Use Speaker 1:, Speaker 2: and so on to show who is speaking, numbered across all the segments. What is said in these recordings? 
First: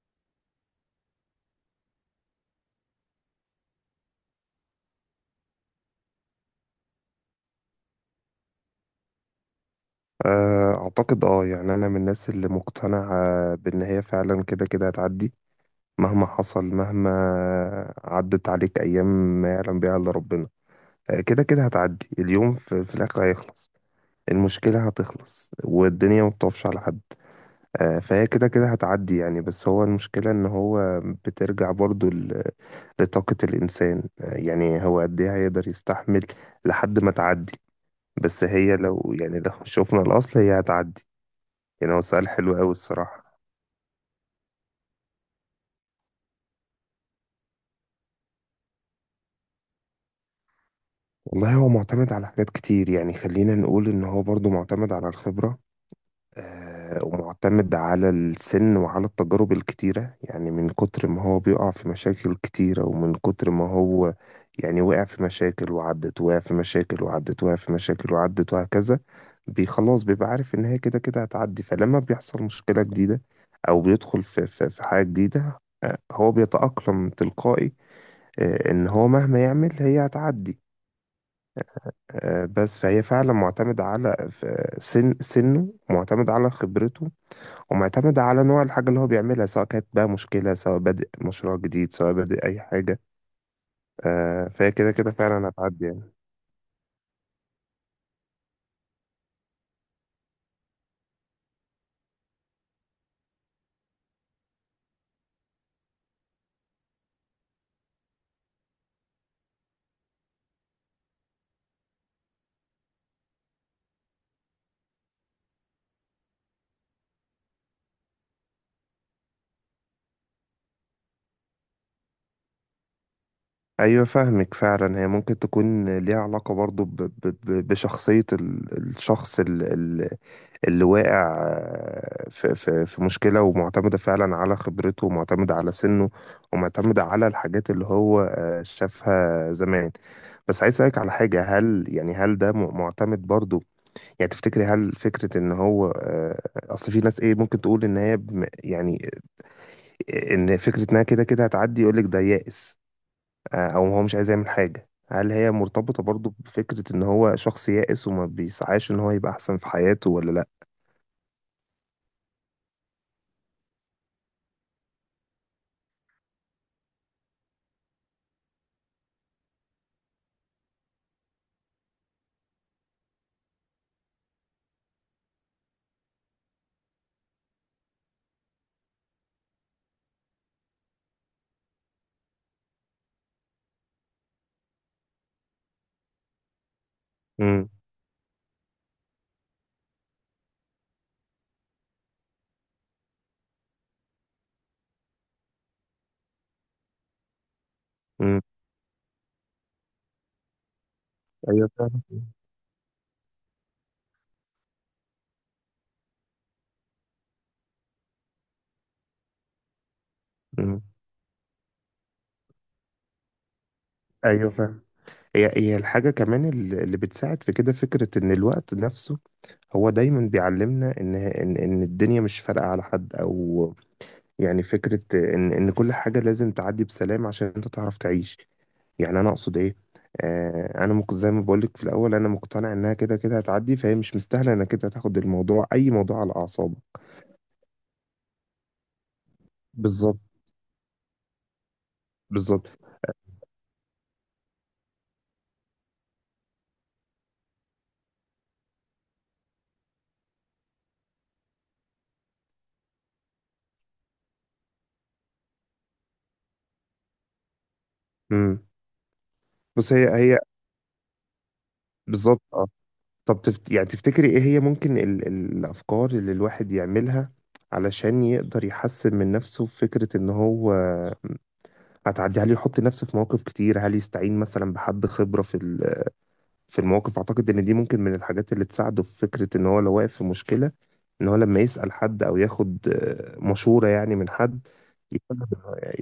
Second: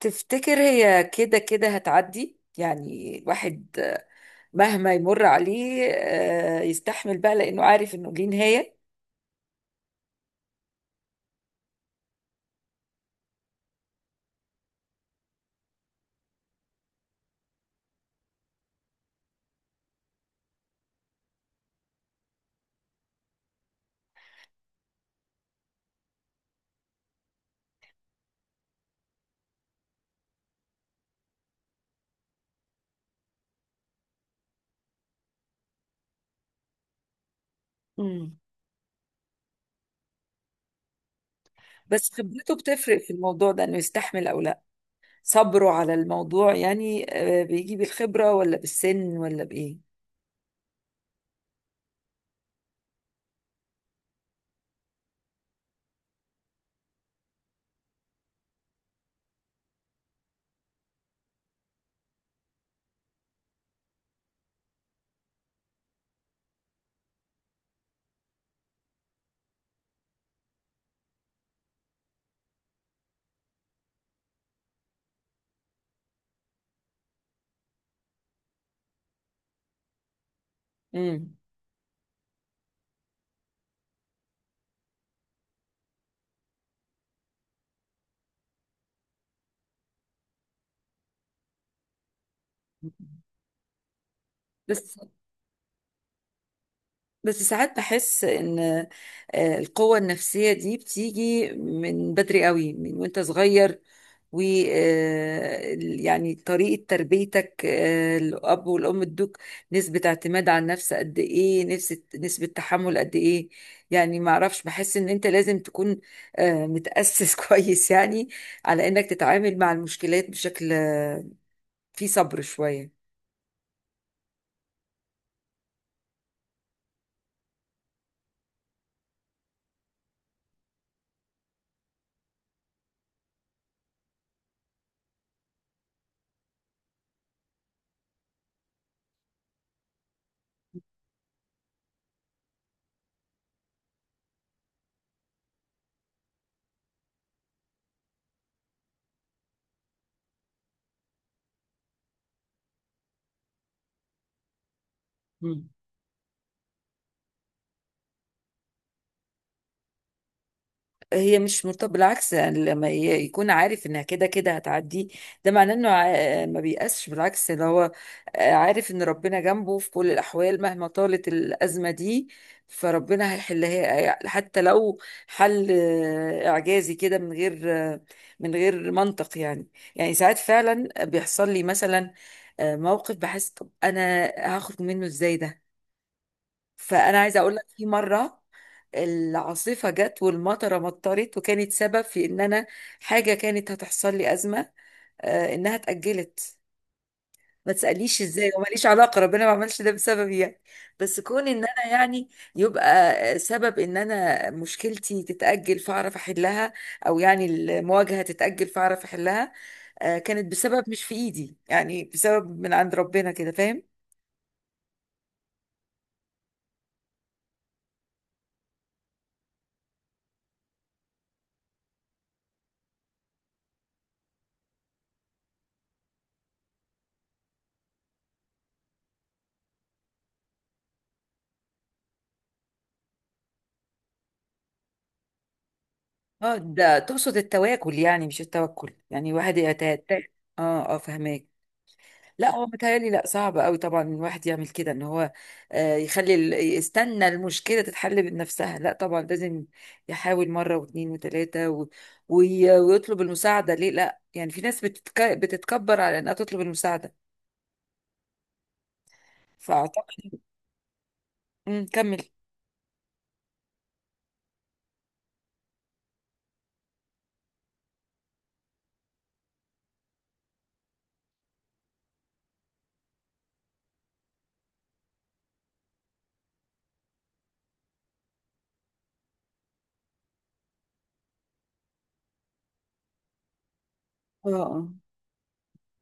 Speaker 1: تفتكر هي كده كده هتعدي، يعني الواحد مهما يمر عليه يستحمل بقى لأنه عارف إنه ليه نهاية؟
Speaker 2: آه، أعتقد يعني أنا من الناس اللي مقتنعة بإن هي فعلا كده كده هتعدي، مهما حصل، مهما عدت عليك أيام ما يعلم بيها إلا ربنا. كده كده هتعدي. اليوم في الآخر هيخلص. المشكلة هتخلص والدنيا ما بتقفش على حد. فهي كده كده هتعدي يعني. بس هو المشكلة إن هو بترجع برضو لطاقة الإنسان. يعني هو قد إيه هيقدر يستحمل لحد ما تعدي.
Speaker 1: امم
Speaker 2: بس هي لو يعني لو شوفنا الأصل هي هتعدي. يعني هو
Speaker 1: بس
Speaker 2: سؤال
Speaker 1: خبرته
Speaker 2: حلو قوي
Speaker 1: بتفرق في
Speaker 2: الصراحة.
Speaker 1: الموضوع ده، إنه يستحمل أو لا؟ صبره على الموضوع، يعني بيجي بالخبرة ولا بالسن ولا بإيه؟
Speaker 2: والله هو معتمد على حاجات كتير، يعني خلينا نقول ان هو برضو معتمد على الخبرة، ومعتمد على السن وعلى التجارب الكتيرة. يعني من كتر ما هو بيقع في مشاكل كتيرة ومن كتر ما هو يعني وقع في مشاكل وعدت، وقع في مشاكل وعدت، وقع في مشاكل وعدت، وهكذا. خلاص بيبقى عارف ان هي كده كده هتعدي، فلما بيحصل مشكلة جديدة او بيدخل في حاجة جديدة، هو بيتأقلم تلقائي. ان هو مهما يعمل هي هتعدي.
Speaker 1: مم.
Speaker 2: بس فهي فعلا معتمدة على ف- سن سنه، معتمد على خبرته ومعتمد على نوع الحاجة اللي هو بيعملها، سواء كانت بقى مشكلة، سواء بادئ مشروع جديد، سواء بادئ أي حاجة. فهي كده
Speaker 1: بس
Speaker 2: كده فعلا هتعدي يعني.
Speaker 1: بس ساعات بحس ان القوة النفسية دي بتيجي من بدري قوي، من وانت صغير، و يعني طريقة تربيتك، الأب والأم ادوك نسبة اعتماد على النفس قد إيه، نسبة تحمل قد إيه. يعني ما أعرفش، بحس إن أنت لازم تكون متأسس كويس يعني، على إنك تتعامل مع المشكلات بشكل فيه صبر شوية.
Speaker 2: أيوة، فاهمك فعلا. هي ممكن تكون ليها علاقة برضو بشخصية الشخص اللي واقع، في مشكلة، ومعتمدة فعلا على خبرته، ومعتمدة على سنه، ومعتمدة على الحاجات اللي هو شافها زمان. بس عايز أسألك على حاجة. هل يعني هل ده معتمد برضو، يعني تفتكري هل فكرة إن هو، أصل في ناس إيه ممكن تقول إن هي يعني، إن فكرة إنها كده كده هتعدي يقولك ده يائس، أو هو مش عايز يعمل حاجة. هل هي مرتبطة برضو بفكرة إن هو شخص يائس وما بيسعاش إن هو يبقى أحسن في حياته ولا لأ؟
Speaker 1: هي مش مرتبطة، بالعكس، يعني لما يكون عارف انها كده كده هتعدي، ده معناه انه ما بيأسش، بالعكس ده هو عارف ان ربنا جنبه في كل الاحوال، مهما طالت الازمة دي فربنا هيحلها، حتى لو حل اعجازي كده، من غير آه، منطق يعني. يعني ساعات فعلا بيحصل لي مثلا موقف، بحس طب انا هاخد منه ازاي ده؟ فانا عايزه اقول لك، في مره العاصفه جت والمطره مطرت، وكانت سبب في ان انا، حاجه كانت هتحصل لي ازمه انها اتاجلت. ما تساليش
Speaker 2: مم.
Speaker 1: ازاي، وماليش علاقه، ربنا ما عملش ده بسببي يعني، بس كون ان
Speaker 2: ايوه
Speaker 1: انا
Speaker 2: فاهم.
Speaker 1: يعني، يبقى سبب ان انا مشكلتي تتاجل فاعرف احلها، او يعني المواجهه تتاجل فاعرف احلها كانت
Speaker 2: مم.
Speaker 1: بسبب مش في ايدي، يعني بسبب من عند ربنا كده، فاهم؟
Speaker 2: ايوه فاهم. هي الحاجه كمان اللي بتساعد في كده، فكره ان الوقت نفسه هو دايما بيعلمنا ان الدنيا مش فارقه على حد، او يعني فكره ان كل حاجه لازم تعدي بسلام عشان انت تعرف تعيش. يعني انا اقصد ايه؟ انا زي ما بقول لك في الاول، انا مقتنع انها كده كده هتعدي، فهي مش مستاهله انك كده تاخد الموضوع، اي موضوع، على
Speaker 1: اه،
Speaker 2: اعصابك.
Speaker 1: ده تقصد التواكل يعني، مش التوكل. يعني واحد يتات،
Speaker 2: بالظبط،
Speaker 1: اه. اه، فهماك. لا، هو
Speaker 2: بالظبط.
Speaker 1: متهيألي لا، صعب قوي طبعا الواحد يعمل كده، ان هو يخلي يستنى المشكلة تتحل بنفسها. لا طبعا، لازم يحاول مرة واثنين وثلاثة ويطلب المساعدة. ليه؟ لا يعني في ناس بتتكبر على انها تطلب المساعدة،
Speaker 2: امم بس هي
Speaker 1: فاعتقد...
Speaker 2: هي
Speaker 1: مم، كمل.
Speaker 2: بالظبط. طب يعني تفتكري ايه هي ممكن الافكار اللي الواحد يعملها علشان يقدر يحسن من نفسه في فكرة ان هو هتعدي؟ هل يحط نفسه في مواقف كتير؟ هل يستعين مثلا بحد خبرة في المواقف؟ اعتقد ان دي ممكن من الحاجات اللي تساعده في فكرة ان هو لو واقف في مشكلة، ان هو لما يسأل حد او ياخد مشورة يعني من حد،
Speaker 1: اه،
Speaker 2: يكون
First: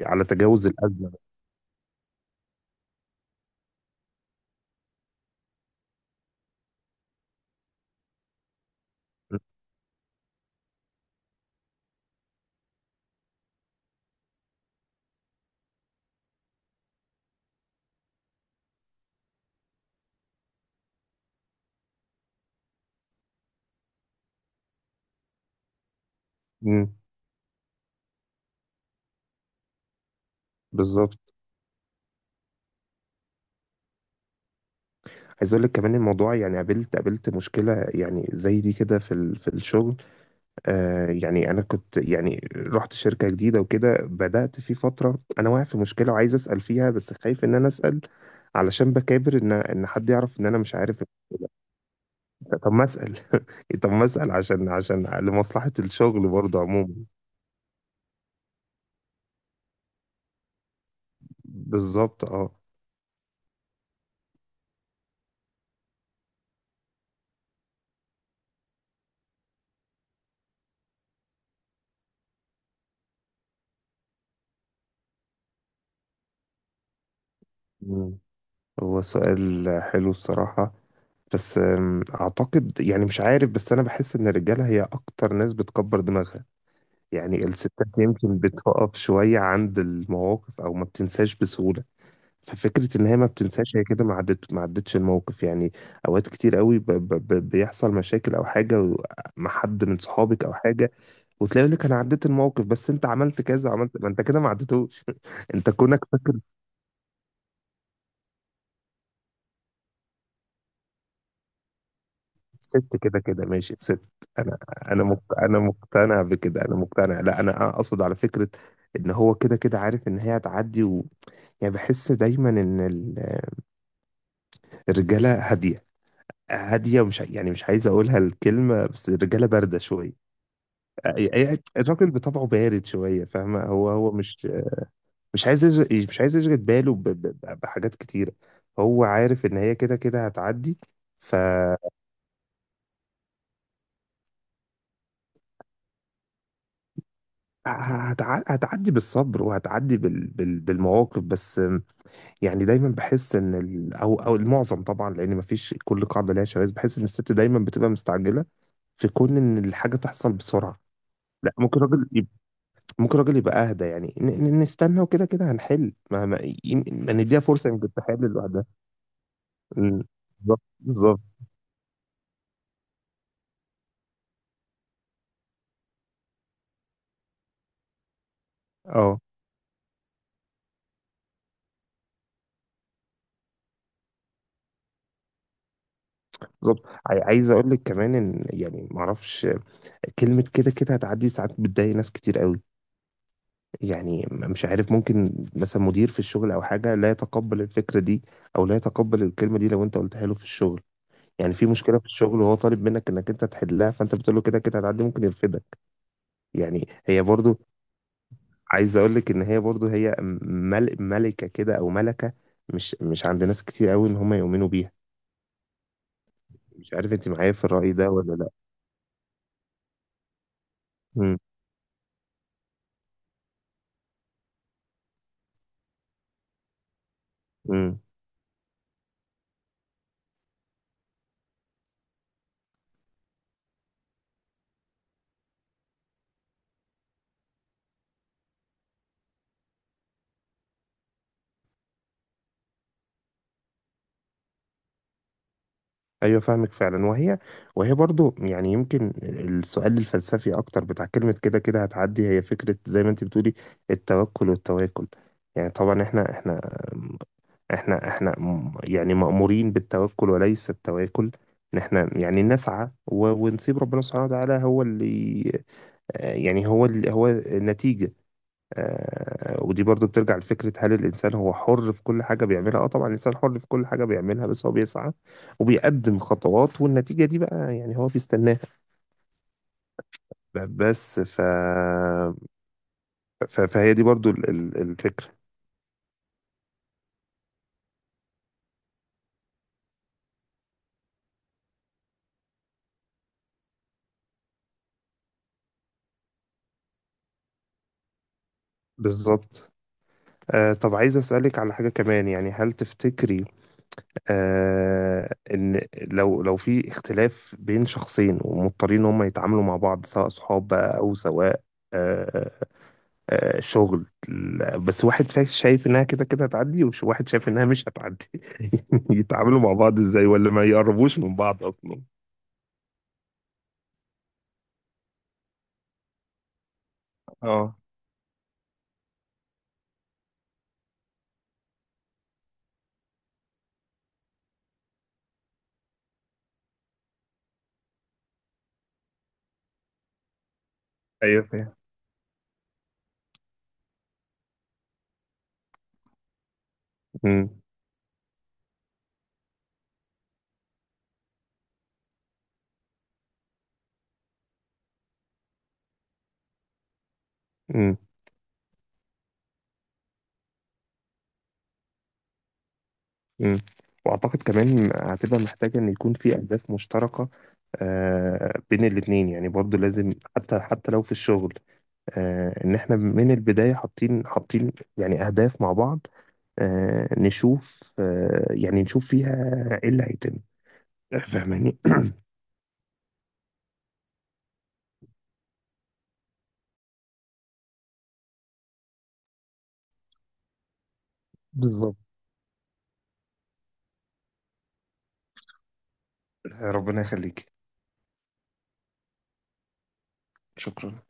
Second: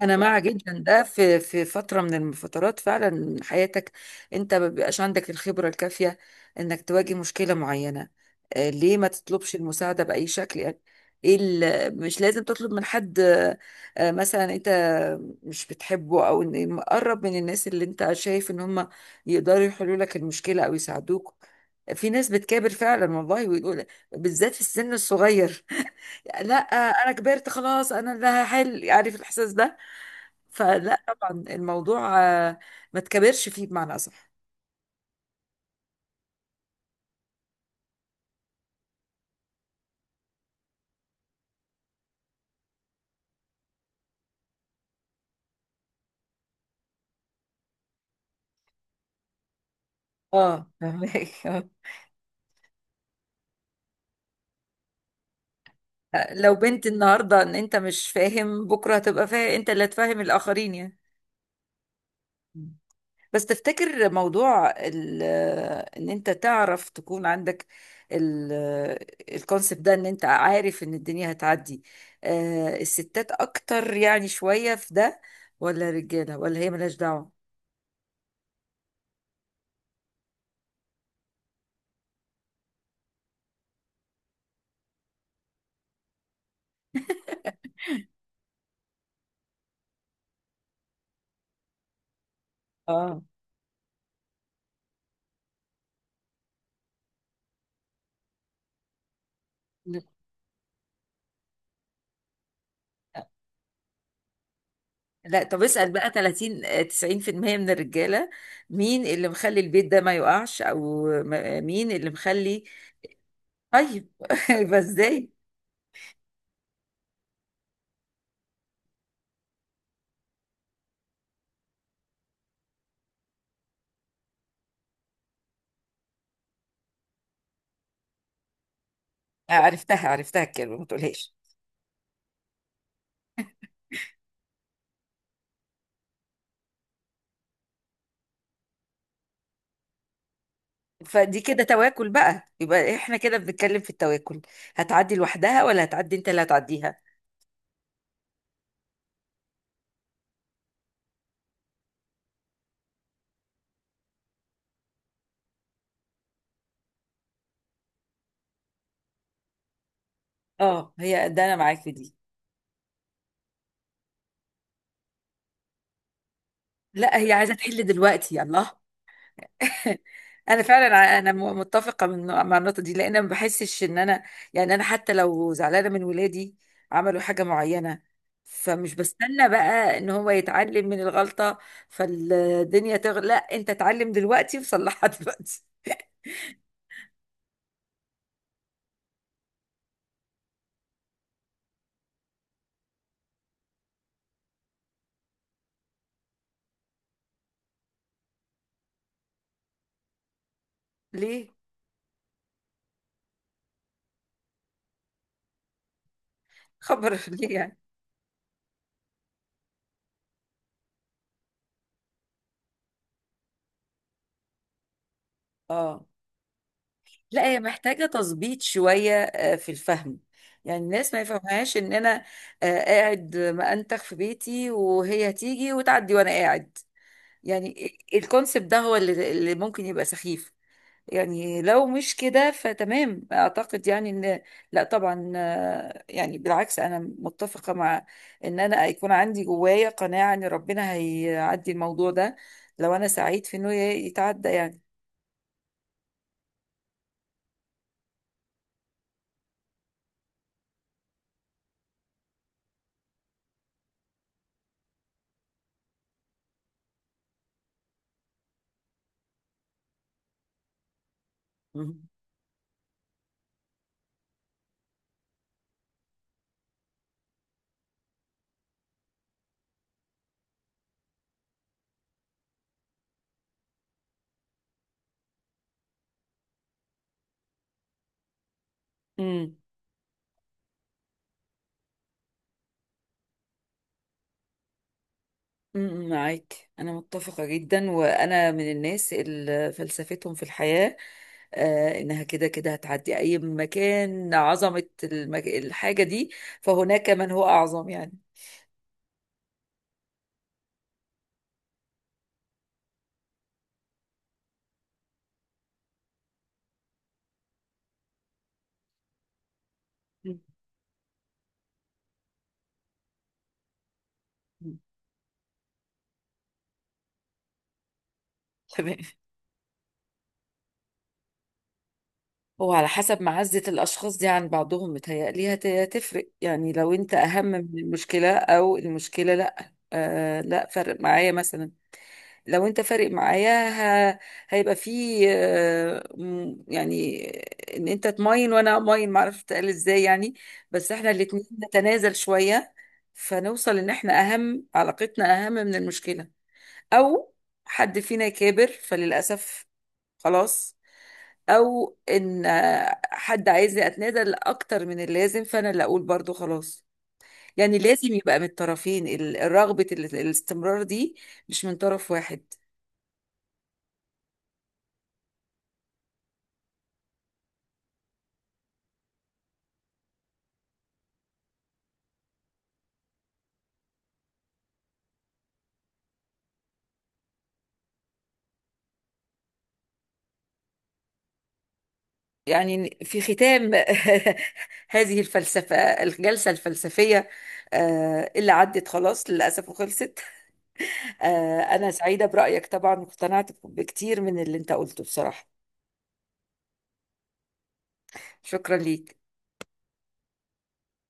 Speaker 1: انا
Speaker 2: على
Speaker 1: مع
Speaker 2: تجاوز
Speaker 1: جدا ده.
Speaker 2: الأزمة.
Speaker 1: في فتره من الفترات فعلا حياتك، انت ما بيبقاش عندك الخبره الكافيه انك تواجه مشكله معينه. ليه ما تطلبش المساعده باي شكل يعني؟ ايه مش لازم تطلب من حد مثلا انت مش بتحبه، او إن مقرب من الناس اللي انت شايف ان هم يقدروا يحلوا لك المشكله او يساعدوك. في ناس بتكابر فعلا والله، ويقول، بالذات في السن الصغير لا،
Speaker 2: مم.
Speaker 1: انا كبرت خلاص، انا اللي هحل، عارف الاحساس ده. فلا
Speaker 2: بالظبط.
Speaker 1: طبعا الموضوع ما تكبرش فيه، بمعنى أصح.
Speaker 2: عايز اقول لك كمان الموضوع، يعني قابلت مشكله يعني زي دي كده في الشغل. يعني انا كنت يعني رحت شركة جديدة وكده، بدأت في فترة انا واقع في مشكلة وعايز اسأل فيها بس خايف ان انا اسأل علشان بكابر ان حد يعرف ان انا
Speaker 1: اه،
Speaker 2: مش عارف.
Speaker 1: فهمك
Speaker 2: طب ما اسأل. طب ما اسأل، عشان لمصلحة الشغل
Speaker 1: آه. لو
Speaker 2: برضه
Speaker 1: بنت
Speaker 2: عموما.
Speaker 1: النهارده ان انت مش فاهم، بكره هتبقى فاهم، انت اللي هتفهم الاخرين يعني.
Speaker 2: بالظبط. اه.
Speaker 1: بس تفتكر موضوع ان انت تعرف تكون عندك الكونسبت ده، ان انت عارف ان الدنيا هتعدي، الستات اكتر يعني شوية في ده، ولا الرجالة، ولا هي ملهاش دعوة؟
Speaker 2: مم. هو سؤال حلو الصراحة. بس اعتقد يعني مش عارف، بس انا بحس ان الرجالة هي اكتر ناس بتكبر دماغها. يعني الستات يمكن بتقف شوية عند المواقف او ما بتنساش بسهولة. ففكرة إن هي
Speaker 1: اه،
Speaker 2: ما بتنساش، هي كده ما عدتش الموقف يعني. أوقات كتير قوي بيحصل مشاكل أو حاجة مع حد من صحابك أو حاجة، وتلاقي يقول لك أنا عديت الموقف، بس أنت عملت كذا، عملت. ما أنت كده ما عدتوش.
Speaker 1: لا طب
Speaker 2: أنت
Speaker 1: اسأل
Speaker 2: كونك
Speaker 1: بقى
Speaker 2: فاكر.
Speaker 1: 30 90% من الرجالة، مين اللي مخلي البيت ده ما يقعش، او مين اللي مخلي؟
Speaker 2: الست كده كده ماشي الست.
Speaker 1: طيب
Speaker 2: أنا
Speaker 1: يبقى
Speaker 2: أنا
Speaker 1: ازاي؟
Speaker 2: أنا مقتنع بكده، أنا مقتنع. لا، أنا أقصد على فكرة إن هو كده كده عارف إن هي هتعدي يعني بحس دايما إن الرجالة هادية، هادية، ومش يعني مش عايز أقولها الكلمة، بس الرجالة باردة
Speaker 1: عرفتها،
Speaker 2: شوية.
Speaker 1: عرفتها الكلمة، ما تقولهاش.
Speaker 2: الراجل بطبعه بارد شويه، فاهمه؟ هو مش مش عايز يشغل باله بحاجات كتيره. هو عارف ان هي كده كده هتعدي. ف
Speaker 1: فدي كده تواكل بقى، يبقى احنا كده بنتكلم في التواكل. هتعدي لوحدها، ولا هتعدي انت اللي هتعديها؟
Speaker 2: هتعدي بالصبر، وهتعدي بالمواقف. بس يعني دايما بحس ان او المعظم طبعا، لان مفيش كل قاعده ليها شواذ، بحس ان الست دايما بتبقى مستعجله في كون ان الحاجه تحصل بسرعه.
Speaker 1: اه، هي ده
Speaker 2: لا،
Speaker 1: انا
Speaker 2: ممكن
Speaker 1: معاك في
Speaker 2: راجل
Speaker 1: دي.
Speaker 2: ممكن راجل يبقى اهدى، يعني نستنى وكده كده هنحل. ما ما, ما
Speaker 1: لا، هي
Speaker 2: نديها
Speaker 1: عايزة
Speaker 2: فرصه
Speaker 1: تحل
Speaker 2: يمكن تحل
Speaker 1: دلوقتي،
Speaker 2: لوحدها.
Speaker 1: يلا.
Speaker 2: ال- بالظبط،
Speaker 1: انا فعلا
Speaker 2: بالظبط.
Speaker 1: متفقه مع النقطه دي، لان ما بحسش ان انا يعني، انا حتى لو زعلانه من ولادي، عملوا حاجه معينه، فمش
Speaker 2: اه.
Speaker 1: بستنى بقى ان هو يتعلم من الغلطه فالدنيا تغلى. لا، انت اتعلم دلوقتي وصلحها دلوقتي.
Speaker 2: بالظبط. عايز اقول لك كمان ان يعني ما اعرفش، كلمه كده كده هتعدي ساعات بتضايق ناس كتير قوي. يعني مش عارف، ممكن مثلا مدير في الشغل او حاجه لا يتقبل الفكره دي او لا يتقبل الكلمه دي لو انت قلتها له في الشغل. يعني
Speaker 1: ليه؟
Speaker 2: في مشكله في الشغل وهو طالب منك انك انت تحلها، فانت بتقول له كده كده هتعدي، ممكن يرفدك. يعني
Speaker 1: خبر
Speaker 2: هي
Speaker 1: ليه
Speaker 2: برضو،
Speaker 1: يعني؟
Speaker 2: عايز اقول لك ان هي برضو هي ملكه كده، او ملكه مش عند ناس كتير قوي ان هم يؤمنوا بيها.
Speaker 1: اه،
Speaker 2: مش عارف انت
Speaker 1: لا
Speaker 2: معايا
Speaker 1: هي
Speaker 2: في الرأي
Speaker 1: محتاجه
Speaker 2: ده ولا لا؟
Speaker 1: تظبيط شويه في الفهم. يعني الناس ما
Speaker 2: امم
Speaker 1: يفهمهاش ان انا قاعد مأنتخ في بيتي، وهي هتيجي وتعدي وانا قاعد. يعني
Speaker 2: امم
Speaker 1: الكونسبت ده هو اللي ممكن يبقى سخيف. يعني لو مش كده فتمام، اعتقد يعني ان... لا طبعا يعني بالعكس، انا متفقة مع ان انا يكون عندي جوايا قناعة ان ربنا هيعدي الموضوع ده، لو انا سعيد في انه يتعدى يعني.
Speaker 2: ايوه فاهمك فعلا. وهي برضو، يعني يمكن السؤال الفلسفي اكتر بتاع كلمه كده كده هتعدي، هي فكره زي ما انت بتقولي، التوكل والتواكل. يعني طبعا احنا يعني مأمورين بالتوكل وليس التواكل. ان احنا يعني نسعى ونسيب ربنا سبحانه وتعالى هو اللي، يعني هو اللي هو النتيجة. ودي برضو بترجع لفكرة، هل الإنسان هو حر في كل حاجة بيعملها؟ اه، طبعا الإنسان حر في كل حاجة بيعملها، بس هو بيسعى وبيقدم خطوات، والنتيجة دي بقى يعني هو بيستناها.
Speaker 1: مهم.
Speaker 2: بس فهي دي برضو الفكرة.
Speaker 1: معاك، أنا متفقة جدا، وأنا من الناس اللي فلسفتهم في الحياة إنها كده كده هتعدي أي مكان. عظمة الحاجة دي، فهناك من هو أعظم يعني.
Speaker 2: بالظبط. طب عايز أسألك على حاجة كمان، يعني هل تفتكري إن، لو في اختلاف بين شخصين ومضطرين إن هم يتعاملوا مع بعض، سواء صحاب بقى أو سواء آه، شغل،
Speaker 1: مم.
Speaker 2: بس واحد شايف انها كده كده هتعدي وواحد شايف انها مش هتعدي،
Speaker 1: تمام.
Speaker 2: يتعاملوا مع بعض ازاي؟ ولا ما يقربوش من بعض اصلا؟
Speaker 1: هو على حسب معزة الأشخاص دي عن بعضهم، متهيألي هتفرق يعني. لو أنت أهم من
Speaker 2: اه.
Speaker 1: المشكلة، أو المشكلة لأ لأ، فرق معايا مثلا. لو انت فارق معايا، ه... هيبقى فيه يعني ان انت تماين وانا اماين، معرفش تقال ازاي يعني، بس احنا
Speaker 2: ايوه
Speaker 1: الاتنين
Speaker 2: فاهم.
Speaker 1: نتنازل شوية فنوصل ان احنا اهم، علاقتنا اهم من المشكلة. او
Speaker 2: مم.
Speaker 1: حد فينا يكابر فللأسف خلاص، او ان حد عايزني اتنازل اكتر من اللازم، فانا اللي اقول برضو خلاص. يعني
Speaker 2: مم.
Speaker 1: لازم يبقى من الطرفين الرغبة الاستمرار دي، مش من طرف واحد.
Speaker 2: مم. واعتقد كمان هتبقى محتاجة ان يكون في اهداف مشتركة، بين الاتنين يعني، برضو لازم حتى لو في الشغل، ان احنا من البداية حاطين يعني اهداف مع بعض، نشوف آه، يعني نشوف فيها ايه اللي هيتم. فاهماني؟
Speaker 1: يعني في ختام هذه الفلسفة، الجلسة الفلسفية اللي عدت خلاص للأسف وخلصت. أنا
Speaker 2: بالظبط.
Speaker 1: سعيدة برأيك طبعا، واقتنعت بكتير من اللي أنت قلته بصراحة.
Speaker 2: ربنا يخليك.
Speaker 1: شكرا ليك.
Speaker 2: شكرا.